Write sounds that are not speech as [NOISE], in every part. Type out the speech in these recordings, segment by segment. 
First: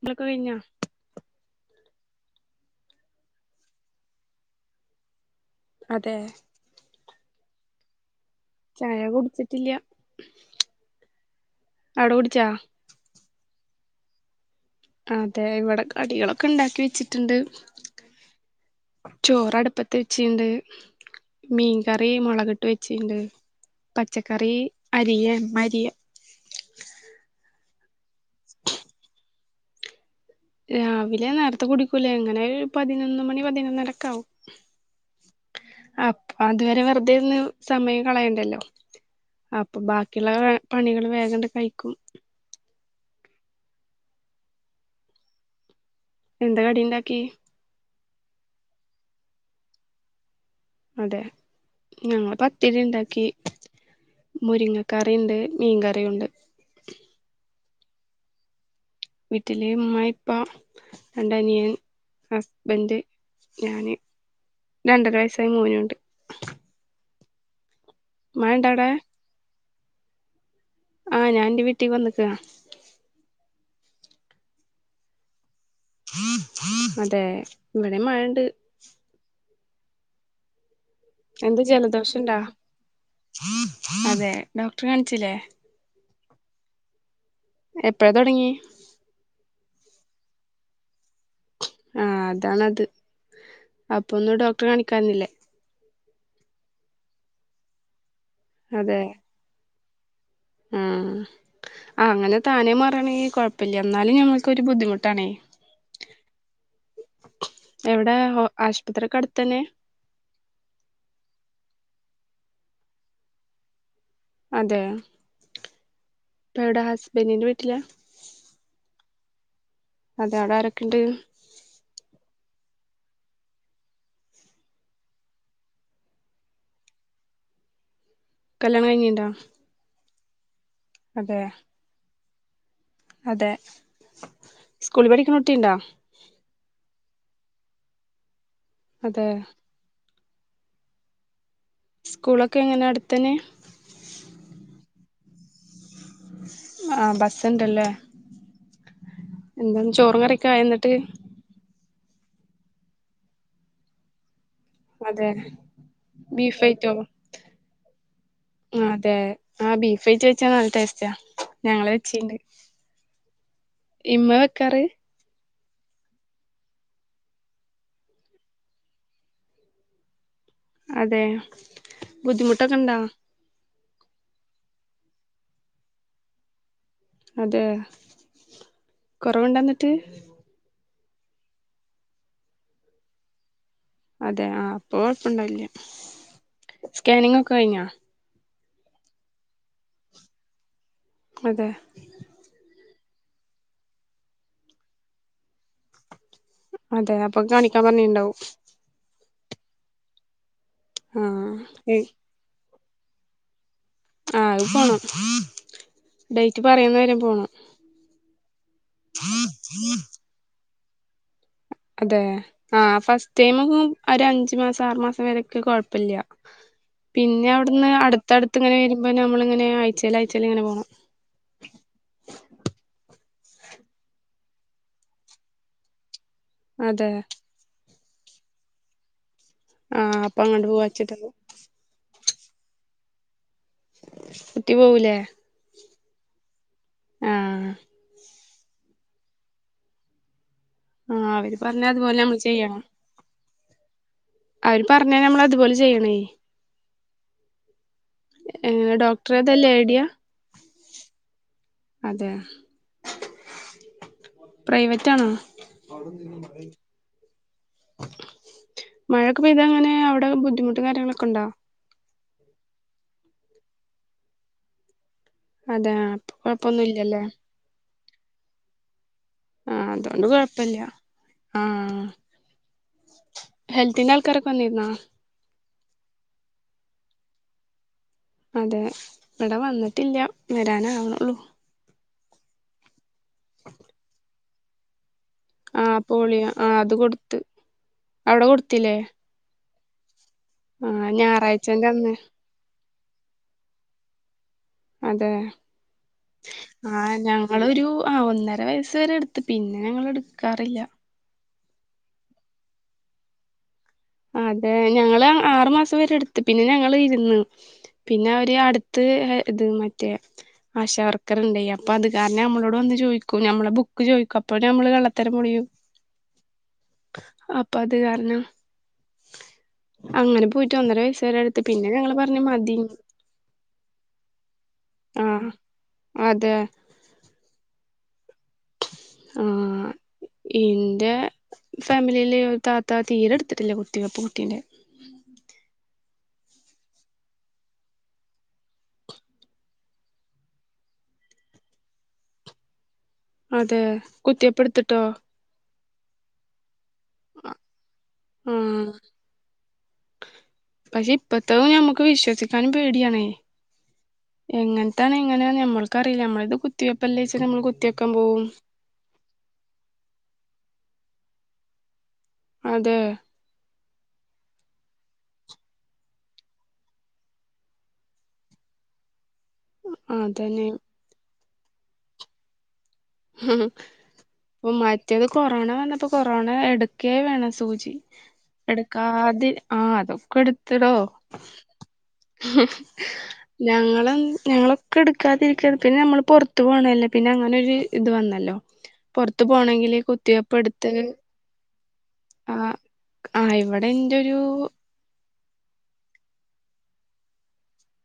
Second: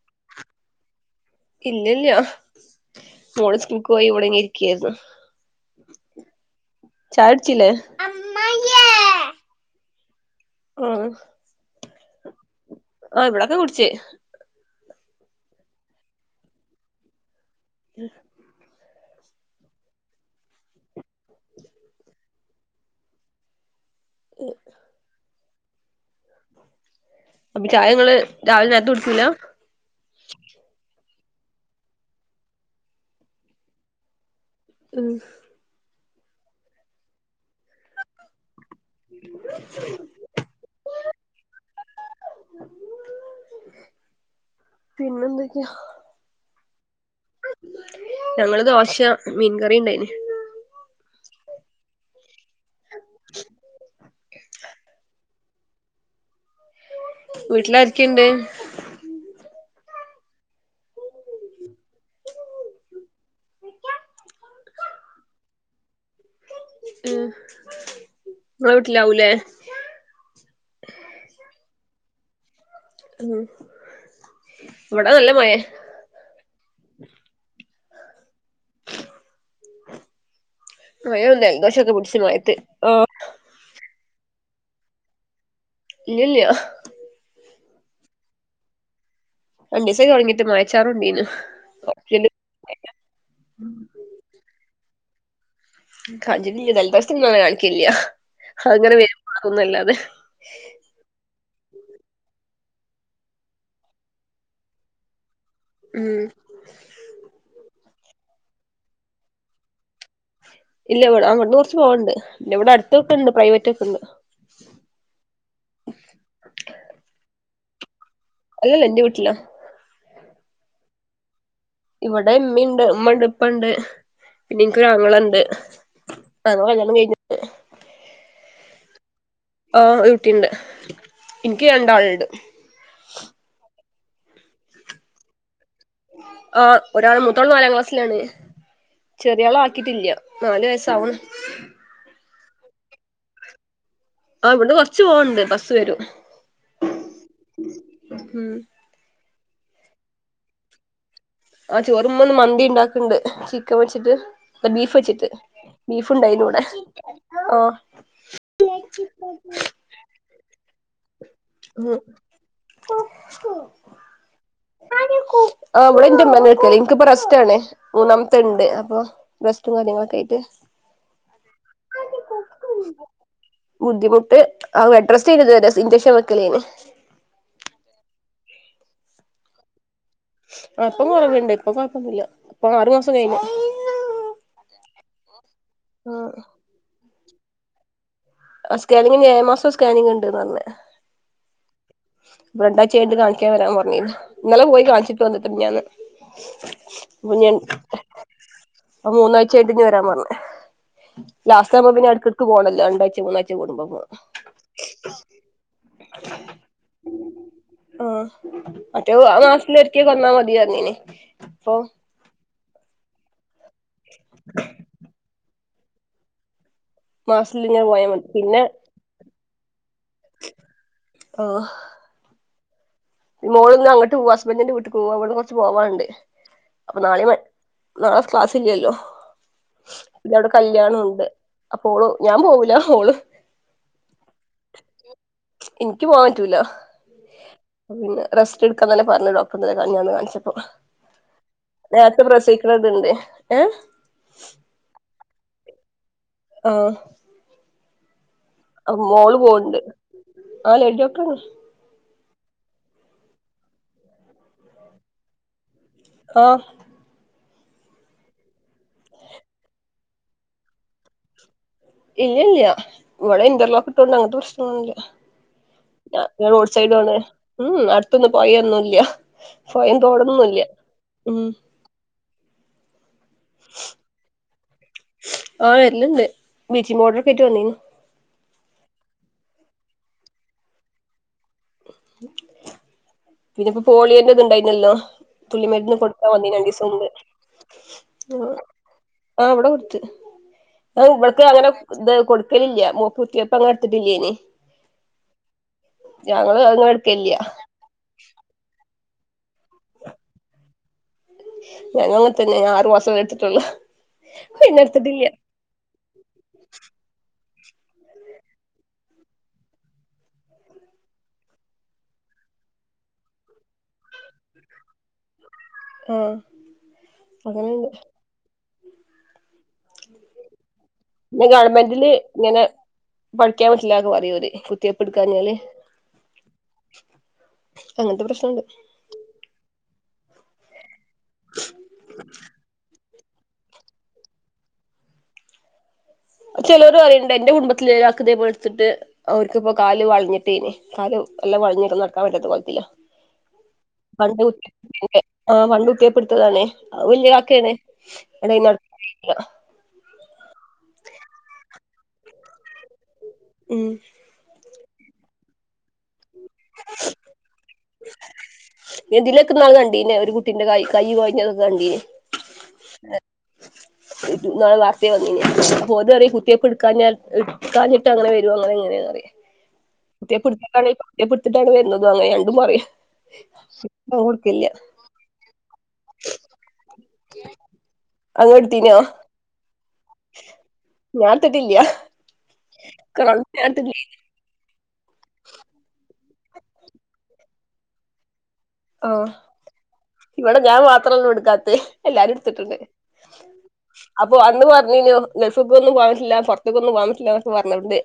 ഇന്തൊക്കെ കഴിഞ്ഞോ ഇല്ലല്ല മോള സ്കൂൾക്ക് പോയി ഉവിടങ്ങി ഇരിക്കായിരുന്നു അതെ ചായ്‌ടിച്ചില്ലേ ചായ കുട്ത്തിട്ടില്ല ആഹ് അടോടിച്ചാ ആഹ് ഇവിടെൊക്കെ കുടിച്ചേ അതെ ഇവിടെ കടികളൊക്കെ ഉണ്ടാക്കി വെച്ചിട്ടുണ്ട് ചോറടുപ്പത്ത് വെച്ചിണ്ട് മീൻകറി മുളകിട്ട് വെച്ചിണ്ട് പച്ചക്കറി അരിയ മരിയ അപ്പൊ ചായങ്ങള് രാവിലെ നെരെത്തെ കുടിക്കൂല്ല രാവിലെ നേരത്തെ കുടിക്കൂലേ എങ്ങനെ ആയാലും പതിനൊന്ന് മണി പതിനൊന്നരക്കെ ആവും ഉം അപ്പ അതുവരെ വെറുതെന്ന് സമയം കളയണ്ടല്ലോ അപ്പൊ ബാക്കിയുള്ള പണികൾ വേഗണ്ട് കഴിക്കും പിന്നെന്തൊക്കെയാ എന്താ കടിണ്ടാക്കി ഞങ്ങള് ദോശ മീൻ കറി ണ്ടായിന് അതെ ഞങ്ങ പത്തിരിണ്ടാക്കി മുരിങ്ങക്കറിണ്ട് മീൻകറിയുണ്ട് വീട്ടിലാരിക്കുണ്ട് വീട്ടില് മ്മ പ്പ രണ്ടനിയൻ ഹസ്ബൻഡ് ഞാന് രണ്ടര വയസ്സായി മോന്നുണ്ട് ഉം മഴണ്ടോ ങ്ങളെ അവിടെ വീട്ടിലാവൂലേ ആഹ് ഞാന്റെ വീട്ടീവന്നക്ക ഉം ഇവിട നല്ല മഴെ അതെ ഇവിടെ മഴണ്ട് ഭയം എന്താ ദോഷമൊക്കെ പിടിച്ച ജലദോഷംണ്ടാ മയത്ത് അതെ ഡോക്ടറേ കാണിച്ചില്ലേ ഇലില്ലാ എപ്പഴാ തുടങ്ങി രണ്ടിസ തുടങ്ങിട്ട് മായച്ചാറണ്ടീന്ന് അതണത് അപ്പൊ ഒന്ന് ഡോക്ടറെ കാണിക്കാരുന്നില്ലേ കാഞ്ചില്ല ജലദിവസ നളെ കാണിക്കില്ല അങ്ങനെ വരും മാറുന്നല്ലാതെ ഉം ആഹ് അങ്ങനെ താനേ മാറണ കുഴപ്പല്ല എന്നാലും ഞമ്മൾക്കരു ബുദ്ധിമുട്ടാണേ ഉം എവിടെ ആശ്പത്ര്യൊക്കെ അട്ത്തന്നെ ഇല്ല ഇവിടെ അങ്ങട്ട് കൊർച്ച് പോവ്ണ്ട് പിന്നെവ്ടെ അട്ത്തൊക്കെണ്ട് പ്രൈവറ്റ് ഒക്കെണ്ട് അതെ ഇപ്പൊ എവ്ടെ ഹസ്ബൻ്റിന്റെ വീട്ട്ല അല്ലല്ല ഇന്റെ വിട്ട്ല അതെ അവ്ടെ ആരൊക്കെണ്ട് ഇവ്ടെ ഇമ്മിണ്ട് ഉമ്മണ്ട് ഇപ്പണ്ട് പിന്നെ ഇൻക്കൊരാങ്ങളണ്ട് [UNINTELLIGIBLE] കല്യാണം കൈഞ് കല്യാണം കയ്ഞീണ്ട ആഹ് ഒരുട്ടിണ്ട് ഇൻക്ക് രണ്ടാൾണ്ട് അതെ സ്കൂളി പഠിക്കിണ കുട്ടിണ്ടോ ആഹ് ഒരാള് മൂത്താള് നാലാം ക്ലാസ്സ്ലാണ് അതെ ചെറ്യാളാ കിട്ടില്ല്യ നാല് വയസ്സാവ്ണ് സ്കൂളൊക്കെങ്ങനെ അട്ത്തെന്നെ ആ ഇവ്ട്ന്ന് കൊർച്ച് പോവാണ്ട് ബസ്സ് വരും ആഹ് ബസ്സിണ്ട് ലേ ഉം എന്താന്ന് ചോറും കറ്യൊക്കായ ഇന്ന്ട്ട് ആഹ് ചോറ് മ്മന്ന് മന്തിണ്ടാക്കിണ്ട് ചിക്കൻ വെച്ചിട്ട് ബീഫെച്ചിട്ട് അതെ ബീഫ് ബീഫ്ണ്ടായീന്നുവ്ടെ ആഹ് ആഹ് അതെ ആഹ് ബീഫേറ്റ് വെച്ചാ നൽ ടേസ്റ്റാ ഞങ്ങള് ഉം വെച്ചീണ്ട്, ഇമ്മേ വെക്കാറ്? ആഹ് ബടെ ന്റെമ്മന്നെ വെക്കല് ഇൻകിപ്പൊ റെസ്റ്റാണ് മൂന്നാംത്തെണ്ട് അപ്പൊ റെസ്റ്റും കാര്യങ്ങളൊക്കായ്റ്റ് അതെ ബുദ്ധിമുട്ടൊക്കെണ്ടാ? ബുദ്ധിമുട്ട് ആഹ് ബെഡ് റെസ്റ്റേയ്നിത് വരേ ഇഞ്ചെക്ഷൻ വെക്കലേന് അതെ കൊറവ്ണ്ടന്ന്ട്ട് ആഹ് ഇപ്പം കൊറവ്ണ്ട് ഇപ്പൊ കൊയ്പ്പൊന്നൂല്ല ഇപ്പാറ് മാസം കയ്ഞ്ഞു അതെ ആഹ് ഇപ്പൊ കൊഴപ്പണ്ടാവൽല്ല ആഹ് സ്കാനിങ്ങൊക്കഴിഞ്ഞാ ആഹ് സ്കാനിങ്ങിഞ്ഞ് ഏഴാമാസം സ്കാനിങിണ്ടിന്നാർഞ്ഞെ അതെ ഇപ്പ രണ്ടായ്ച്ചെയ്ഞ്ട്ട് കാണിക്കാൻ വരാൻ പറഞ്ഞീന്ന് ഇന്നലെ പോയി കാൺച്ചിട്ട് വന്ന്പ്പ മിഞ്ഞാന്ന് അതെ അപ്പ കാണിക്കാൻ പറഞ്ഞീണ്ടാവും പ മൂന്നായ്ചയ്ഞ്ട്ട് ഇഞ്ഞ് വെരാൻ പർഞ്ഞ് ആ ലാസ്റ്റാവുമ്പോ പിന്നെട്ക്ക് ക്ക് പോണം രണ്ടായ്ച്ച മൂന്നായ്ച്ച കൂടുമ്പം പോണം ആഹ് അയ് പോണം ഡെയ്റ്റ് പറയ്ന്ന വരേ പോണം ആഹ് മറ്റേ അത് മാസ്ലൊര്ക്കെ വന്നാ മതി പർഞ്ഞീനി ഇപ്പൊ അതെ ആഹ് ഫസ്റ്റ് ടൈമൊന്നും ഒരഞ്ച് മാസം ആറ് മാസം വരൊക്കെ കൊഴപ്പല്ല്യ മാസത്തിലിങ്ങനെ പിന്നവ്ട്ന്ന് പോയാ മതി പിന്നെ അട്ത്തട്ത്ത്ങ്ങനെ വരുമ്പോ നമ്മളിങ്ങനെ ആയ്ച്ചേലായ്ച്ചേലിങ്ങനെ പോണം ഓഹ് മോളിന്ന് അങ്ങട്ട് പോവ ഹസ്ബൻറിന്റെ വീട്ട്ക്ക് പോക ഇവ്ട്ന്ന് കൊർച്ച് പോവാണ്ട് അപ്പൊ അതെ നാളി മ നാളെ ക്ലാസ്ല്ല്ല്യല്ലോ ആ അപ്പൊ പിന്നവ്ടെ അങ്ങോട്ട് പോവാച്ചിട്ട കല്യാണൊണ്ട് അപ്പോള് ഞാൻ പോവൂല ഓള് കുട്ടി പോവൂലേ എനിക്ക് പോവാൻ പറ്റൂല ആഹ് പിന്നെ റസ്റ്റ്ട്ക്കാന്നലെ പർഞ്ഞെ ഡോക്ടറ് ഇന്നലെ കഞ്ഞാന്ന് കാൺച്ചപ്പോ ആ അവര് പറഞ്ഞ അതുപോലെ നേര്ത്തെ നമ്മൾ ചെയ്യണം പ്രസിവ്ക്ക്ണതിണ്ട് ഏഹ് അവര് പർഞ്ഞാ നമ്മളത് പോലെ ചെയ്യണെയ് ആഹ് ഏഹ് മോള് ഡോക്ടറേതാ പോവ്ണ്ട് ലേഡ്യാ? ആ ലേഡി ഡോക്ടറാണ് അതെ പ്രൈവറ്റാണോ? അവ്ടെന്തേന് ആഹ് മഴേ? മഴൊക്കെ പെയ്താ എങ്ങനെ അവ്ടെ ബുദ്ധിമുട്ടും കാര്യങ്ങളൊക്കെണ്ടോ? ഇല്ല്യല്ല്യ ഇവ്ടെ ഇൻ്റർലോക്ക്ട്ടോണ്ട് അങ്ങൻത്തെ പ്രശ്നൊന്നൂല്ല അതെ ഞ ഇപ്പൊ ഞാൻ റോഡ് കൊഴപ്പൊന്നും സൈഡിലു ആണ് ഇല്ലല്ലേ ഉം ഉം അട്ത്തൊന്നും പൊയൊന്നുംല്ല ആഹ് അതോണ്ട് കൊയ്പ്പല്ല്യ ഉം ആഹ് ഹെൽത്തിൻ്റാൾക്കാരൊക്കെ വന്നീനാ? ആഹ് വര്ല്ണ്ട് ബ്ലീച്ചിംഗ് പൗഡറൊക്കേറ്റ് വന്നീന്. അതെ ഇവ്ടെ വന്നിട്ടില്ല്യ വരാനാവ്ണൊള്ളൂ. പിന്നെപ്പൊ പോളിയോന്റെത്ണ്ടായ്നല്ലോ തുള്ളി ആ മര്ന്ന് കൊട്ക്കാൻ പോളിയോ വന്നീന് ആ രണ്ടീസം അത് മുമ്പ് കൊടുത്ത് അവിടെ ആഹ് കൊടുത്തില്ലേ ആഹ് ഇവ്ടെ കൊട്ത്ത് ആ ആഹ് ഇവ്ട്ത്തെ അങ്ങനെ ഞായറാഴ്ചന്റെ ഇത് അന്ന് കൊട് അതിൽ ഇല്ലേ മൂക്കുത്തിയപ്പോ, ഞങ്ങൾ ഇടുത്തിട്ടില്ലേ? അതെ അങ്ങനെ ആ എടുക്കലില്ല ഞങ്ങൾ ഒരു ആ ഒന്നര വയസ് വരെ എടുത്ത്, പിന്നെ ഞങ്ങൾഎടുക്കാറില്ല. ഞങ്ങൾതന്നെ ആറു മാസം കഴിഞ്ഞ ട്ടലും എടുത്തിട്ടുള്ള. അതെ ഞങ്ങൾആറു മാസം വരെ ഇടുത്ത്, പിന്നെ ഞങ്ങൾ ഇരുന്ന്. പിന്നെ അവര് അടുത്ത് ഇത് മറ്റേ ആശാ വർക്കർ ഇണ്ടാ അപ്പോ അത് കാരണം നമ്മളോട് വന്ന് ചോദിക്കും, നമ്മളെ ബുക്ക് ചോദിക്കും അപ്പൊ നമ്മളെ കള്ളത്തരം പൊളിയും. ആഹ് അപ്പോ അങ്ങനെണ്ട് അത് കാരണം അങ്ങനെ പോയിട്ട് ഒന്നര വയസ്സ്. വരെ പിന്നെ എടുത്ത് ഗവർമെന്റില് ഞങ്ങള് പറഞ്ഞു ഇങ്ങനെ മതി പഠിക്കാൻ പറ്റൂല എന്ന് പറയും ഓര് ആ കുത്തിയടുക്കാഞ്ഞാല്. അതെ അങ്ങനത്തെ പ്രശ്നുണ്ട്. ആഹ ഇന്റെ ഫാമിലിയിലെ ഒരു താത്തക്ക് തീരെ എടുത്തിട്ടില്ല കുത്തി യപ്പ് കുട്ടിയന്റ ചേലോര് പറയേണ്ട് എന്റെ കുടംബത്തിൽ ഇതാ പോലെ ഓരൾക്ക് ഇടുത്തിട്ട്. അവർക്കിപ്പോൊ കാല് വളഞ്ഞിട്ടേനെ കാല് എല്ലാം വളഞ്ഞിട്ടും നടക്കാൻ പറ്റത്ത കോലത്തില്ലാ. അതെ പണ്ട് കുത്തിവെപ്പ് എടുത്തിട്ടോ കെടുകുന്നുണ്ട്. ആ പണ്ട് കുത്തിയപ്പ് എടുത്താണ് അത് വല്യ കാക്കാണ് അതിനു ഞാൻ ആഹ് നടക്കലില്ല പക്ഷെ ഇപ്പത്തെ ഞമ്മുക്ക് വിശ്വസിക്കാനും പേടിയാണ. ഉം എങ്ങനത്താണ് എങ്ങനെ നമ്മൾക്ക് അറിയില്ല നമ്മള് ഇത് കുത്തി വെപ്പല്ല വെച്ച് നമ്മൾ കുത്തി വെക്കാൻ പോകും. ഇന്തിലക്കന്നാ കണ്ടീനെ ഒരു കുട്ടിയന്റെ കൈ കൈ കെഴഞ്ഞത് കണ്ടീനെ [INAUDIBLE] ഇന്നാള് നേരത്തെ വന്നിരുന്നു, ഓള് പറയും കുത്തിയപ്പോൾ ഇടുക്കാഞ്ഞിട്ട് അങ്ങനെ വരും ഇങ്ങനെ കുത്തിയ അതന്നെ എടുത്തിട്ടാണെങ്കിലും കുത്തി യപ്പ് എടുത്തിട്ടാണ് വരുന്നതും, അങ്ങനെ രണ്ടുംപറയും. ഇം മറ്റേത് കൊറോണ വന്നപ്പോ കൊറോണ എടുക്കേ വേണ സൂചി അങ്ങ് എടുത്തീനോ എടുക്കാത ആ അതും. എടുത്തിടോ ഞാൻ എടുത്തിട്ടില്ല ഞാൻ എടുത്തിട്ടില്ല ഞങ്ങള ഞങ്ങൾ ഞങ്ങൾ എടുക്കാതിരിക്ക പിന്നെ പുറത്ത് പോന്നല്ല പിന്നെ അങ്ങരു ഇത് വന്നല്ലോ. ആ പുറത്തു പോണമെങ്കില് കുത്തിവെപ്പ് ഇവിടെ ഞാൻ എടുത്ത് മാത്രൊള്ളൂ എടുക്കാത്തെ എല്ലാരും ആഹ ആ ഇവിടെ എന്റെ ഒരു വന്ന് വന്ന് പറഞ്ഞ്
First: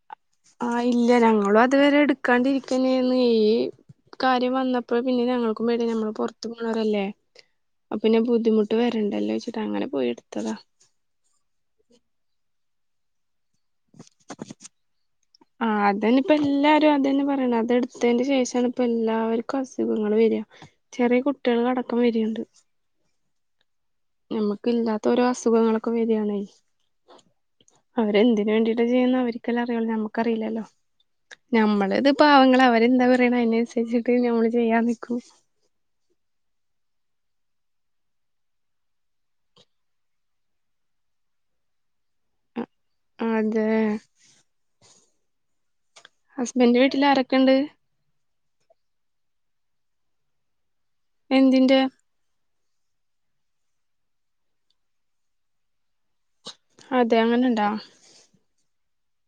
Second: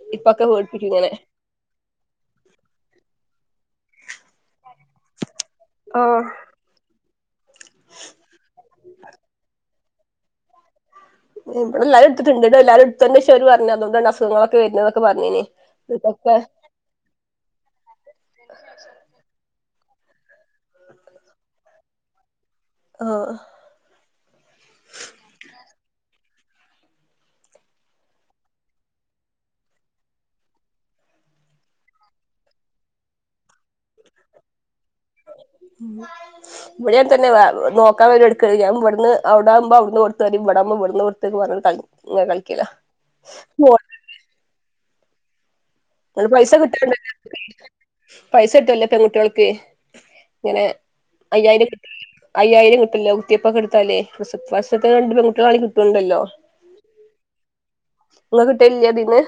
ആ ഇല്ല ഞങ്ങളും അതുവരെ എടുക്ക. കണ്ടിരിക്കുന്നന്ന് നിയ് ഈ കാര്യം വന്നപ്പോൾ പിന്നെ, ഞങ്ങൾക്കും പേടി നമ്മൾ ആഹ് പുറത്ത് ഇങ്ങൾ അവിടെ ഇല്ല, അപ്പ പിന്നെ ബുദ്ധിമുട്ട് വരണ്ടല്ലോ വെച്ചിട്ടാ അങ്ങനെ പോയി എടുത്തതാ. ഇവിടെ എല്ലാരുംഇടുത്തിട്ടുണ്ട്, ഇത് എല്ലാരും? ശരിറഞ്ഞു അതുകൊണ്ട് അസുഖങ്ങളൊക്കെ ആ വരുന്നതൊക്കെ അതന്നെ ഇപ്പ ഇതൊക്കെ. എല്ലാരും അത തന്ന പറണം, അതെ അതിന് ശേഷംഇപ്പൊ എല്ലാവർക്കും അസുഖങ്ങൾ വരാ, ചെറിയ കുട്ടികൾ അടക്കം വരിണ്ട്. ആഹ് നമ്മക്ക് ഇല്ലാത്ത ഓരോ അസുഖങ്ങളൊക്കെ വരിയാണേ അവര്എന്തിന് വേണ്ടിയിട്ട ചെയ്യുന്ന അവരിക്കെല്ലേ അറിയ നമക്കറിയില്ലല്ലോ. നമ്മള് ഇത് പാവങ്ങളഅവരെന്താ പറയണ അതിനനുസരിച്ചക്കെ നമ്മള് ചെയ്യാ നിക്കും ഉം ഇവിടെആ തന്നെ നോക്കാ വെർനോല്ക്ക് ഞാൻ ഇവിന്ന് അവിടവുമ്പോ അവിടന്നോട്തത്തി ഇവിടക്പോ ഇവിടുന്നോട് വെറും കളി ഇങ്ങനെ കളിക്കല അതെ. നിങ്ങൾ പൈസ ഹസ്ബൻഡ് കിട്ടലുണ്ട് വീട്ടില് ആരൊക്കെണ്ട് ഇതിനകത്ത്. പൈസ കിട്ടലില്ല പെൺകുട്ടിആ ൾക്ക് ഇങ്ങനെ അയ്യായിരം കി എന്തിന്റെ അയ്യായിരം കിട്ടല്ലോ കുത്തിപ്പൊ കെടുത്താലേ ഫസ്റ്റ്ത്തത് രണ്ട്പെൺകുട്ടിക ണങ്കിൽകിട്ടുണ്ടല്ലോ അതെ അങ്ങനെണ്ടോ നിങ്ങക്ക് കിട്ടലില്ലതിന്ന്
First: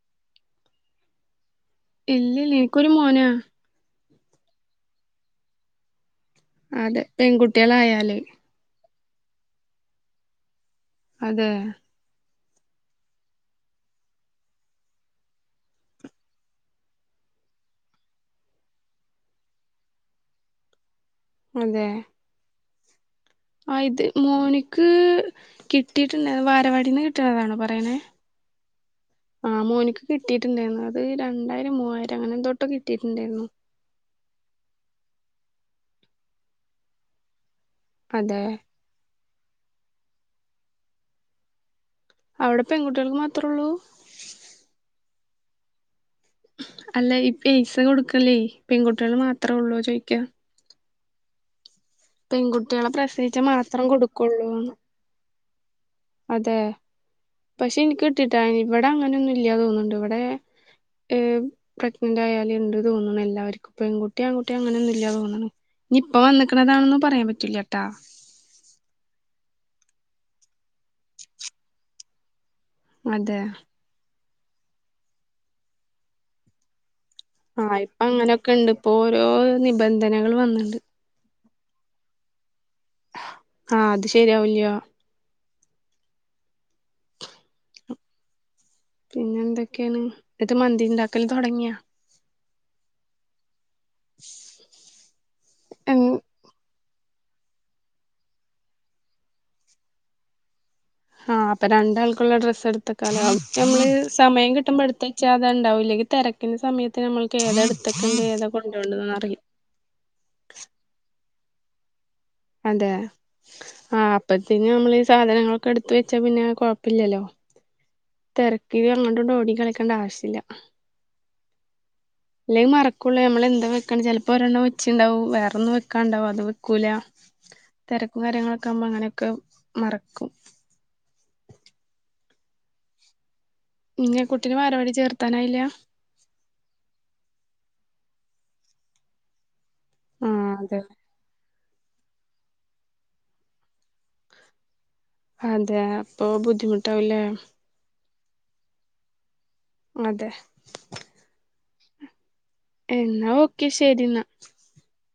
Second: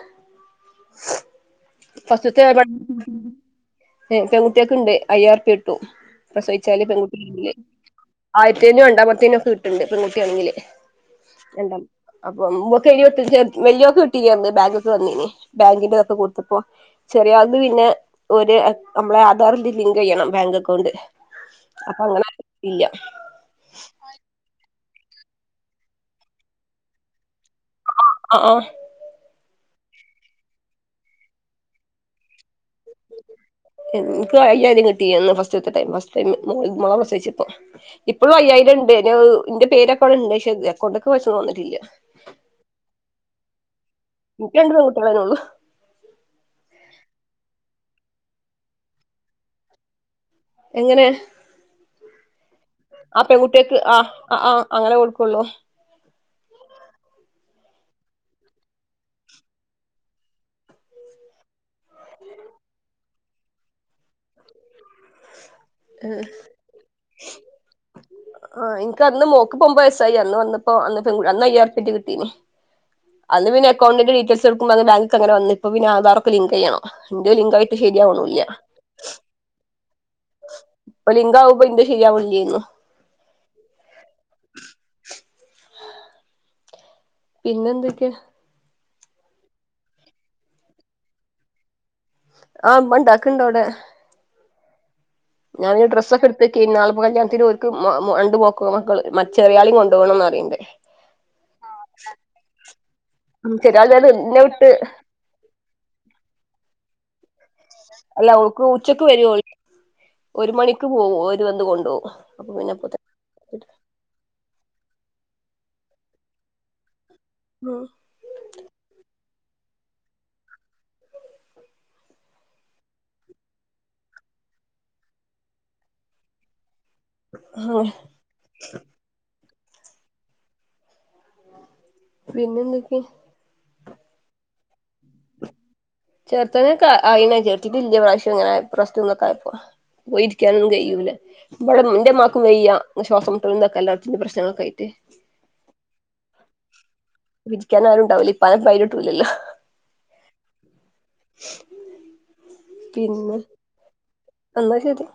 പസ്ത്തെ ഇല്ലില്ല പെ എനിക്കൊരു മോനാ പെൺകുട്ടിയക്ക് അയ്യറു പിട്ടും പ്രസവിച്ചാല് അതെ പെൺകുട്ടാണെങ്കില് പെൺകുട്ടികളായാല് ആയിത്തിനും രണ്ടാമത്തേനും ഒക്കെ കിട്ടണ്ട് പെൺകുട്ടിയാണെങ്കില് അതെ രണ്ടാം അപ്പൊ മ്മക്കെല്ലാർവലിയോക്കെ കിട്ടിന്ന് ബാങ്കിക്ക് വന്നിന് ബാങ്കിനൊക്കെ കൊട് അപ്പോ ചെറിയാൾത് പിന്നെ ഒരു നമ്മളെ ആധാറിന്റെ ലിങ്ക് ചെയ്യണം ബാങ്ക് അക്കൗണ്ട് അപ്പൊ അങ്ങനെയില്ല ആഹ് ഇത് മോനിക്ക് കിട്ടിയിട്ടുണ്ട് വാലവാടിന്ന് കിട്ടണതാണോ പറയണേ ആഹ് ആഹ് ആഹ് മോനിക്ക് കിട്ടിട്ടുണ്ടായിരുന്നു അത് രണ്ടായിരം മൂവായിരം അങ്ങനെ എന്തോട്ടോ കിട്ടിയിട്ടുണ്ടായിരുന്നു എനിക്ക് അയായിരം കിട്ടിയന്ന് ഫസ്റ്റ് ത്തെ ടൈം ഫസ്റ്റ് ടൈം മോള പ്രസവിച്ചപ്പ ഇപ്പോഴും അതെ അയ്യായിരം ഉണ്ട് എന്റെ പേരോകൊ അവടണ്ട് പക്ഷേ അക്കൗണ്ടൊക്കെ ക്ഷേ ന്നിട്ടില്ല അവിടെ പെൺകുട്ടികൾക്ക് മാത്രള്ളൂ ഇക്ക്ണ്ടും പെങ്കുട്ടിളെ നൊള്ളൂ അല്ല ഈ പൈസ കൊടുക്കല്ലേ പെൺകുട്ടികൾ മാത്രേ ഉള്ളൂ ചോയിക്ക എങ്ങനെ പെൺകുട്ടികളെ ആഹ് പ്രസവിച്ച പെൺകുട്ടിയക്ക് മാത്രം ആഹ് ആ്ഹ് കൊടുക്കുള്ളൂന്ന് അങ്ങനെ കൊടുകൊള്ളൂ അതെ പക്ഷെ എനിക്ക് കിട്ടിട്ടാ ഇവിടെ അങ്ങനെന്നും ഇല്ലയ തോന്നുണ്ട് ഇവിടെ ഏഹ് പ്രെഗ്നന്റ് ആയാലണ്ട് തോന്നുണു എല്ലർക്കും പെൺകുട്ടി ആൺകുട്ടി അങ്ങനെ ഒന്ന് ഇല്ല തോന്ന്ണ് നി ഇപ്പ വന്നക്കുന്നതാണന്നും പറയാൻ പറ്റൂല ട്ടാ ആഹ് ഇനക്ക് അന്ന് മോക്ക് ഇപ്പൊബത് വയസായി അന്ന് വന്നപ്പോ അന്ന് പെ അന്ന് അയ്യാർപ്പക്കെ കിട്ടീന അതെ അന്ന് പിന്നെക്കൗണ്ടിന്റെ ഡീറ്റെൽസ്ടുക്കോ അത് ബാങ്ക അങ്ങനെ വന്നപ്പോപ്പ പിന്ന ആധാറക്കെ ലിങ്ക് ചെയ്യണം എന്റെയ ലിങ്കായിട്ട് ശരിയാവണില്ല ഇപ്പോ ഓരോ നിബന്ധനകള് വന്നണ്ട് പോ അ ലിംഗാവുമ്പ ഇന്റെ ശരിയാവുന്നില്ലെയ്നു ആഹ് അത് ശരിയാവില്ല പിന്നെന്തൊക്കെ പിന്നെ എന്തൊക്കെയാണ് ഇട്ട് മന്തി ണ്ടാക്കല് തുടങ്ങിയാ ആഹ് മണ്ടാക്കണണ്ടവിടെ ഞാനൻരു ഡ്രസ്സൊക്കെ എടുത്ത ക്കയനു നാല്പ്പ കല്യാണത്തിന്ക്ക് മണ്ട്മോക്ക മകള ചെറി യാളിംകൊണ്ട പോകണംന്ന് അറയിണ്ടേ ആഹ് അപ്പൊ രണ്ടാൾക്കുള്ള ഡ്രസ്സ് എടുത്ത കാല നമ്മള് ചെറിയാള് ഇന്നെ സമയം വിട്ട് കിട്ടുമ്പോ എടുത്ത ച്ച അത ഉണ്ടാവും ല്ലെ ങ്കി തിരക്കിന്റെ സമയത്ത് നമ്മൾക്ക് ഏതെടു അല്ല ഓക്ക് ഉച്ചക്ക് വരു ഒരു മണിക്ക് പോവു ഒരു വന്ന് കൊണ്ടോവും അപ്പൊ പിന്നെ അപ്പ അതെ ആഹ് അപ്പത്തേന് നമ്മളീസാധനങ്ങളൊക്കെ എടുത്ത വെച്ചാ പിന്നെ കൊഴപ്പില്ലല്ലോ മ് തെരക്കിലങ്ങോണ്ട്ങ്ങോട്ട് ഓടി കളിക്കണ്ട ആവശ്യല്ല ല്ലെങ്കിമറക്കൊള്ളേ നമ്മളെന്താ വെക്ണ് ചെൽപ്പോ ഒരെണ്ണം വെച്ചിണ്ടാവും വേറെന്നു വെക്കാണ്ടാവുംഅത് വെക്കൂല [UNINTELLIGIBLE] വരങ്ങളൊക്കെ മ്മങ്ങനെക്കെ മറക്കും പിന്നെ ന്തൊക്കെയ പിന്നെകുട്ടിനെ വാലവാടി ചേർത്താനായില്ലാ ചേർത്താനെക്ക അയിണ്ണു ചേർത്തിട്ടി ല്യ പശേങ്ങനെ പ്രശ്നങ്ങായപോ ആഹ് പോയിരിക്കാനൊന്നും അതെ കയ്യൂല പടെ ന്റെമാക്കും വയ്യാ ശ്വാസം മുട്ടലും തൊക്കെ എല്ലാത്തിന്റെ പ്രശ്നങ്ങളൊക്കായിറ്റ് അതേ പ്പൊ ബുദ്ധിമുട്ടാവില്ലേ ഇരിക്യാനാരുണ്ടാവുല ഇപ്പാനെ പൈന് ട്ടൂലല്ലോ അതെ ഇന്നാ ഓക്കെ ശരിന്നാ അന്നാ ശരി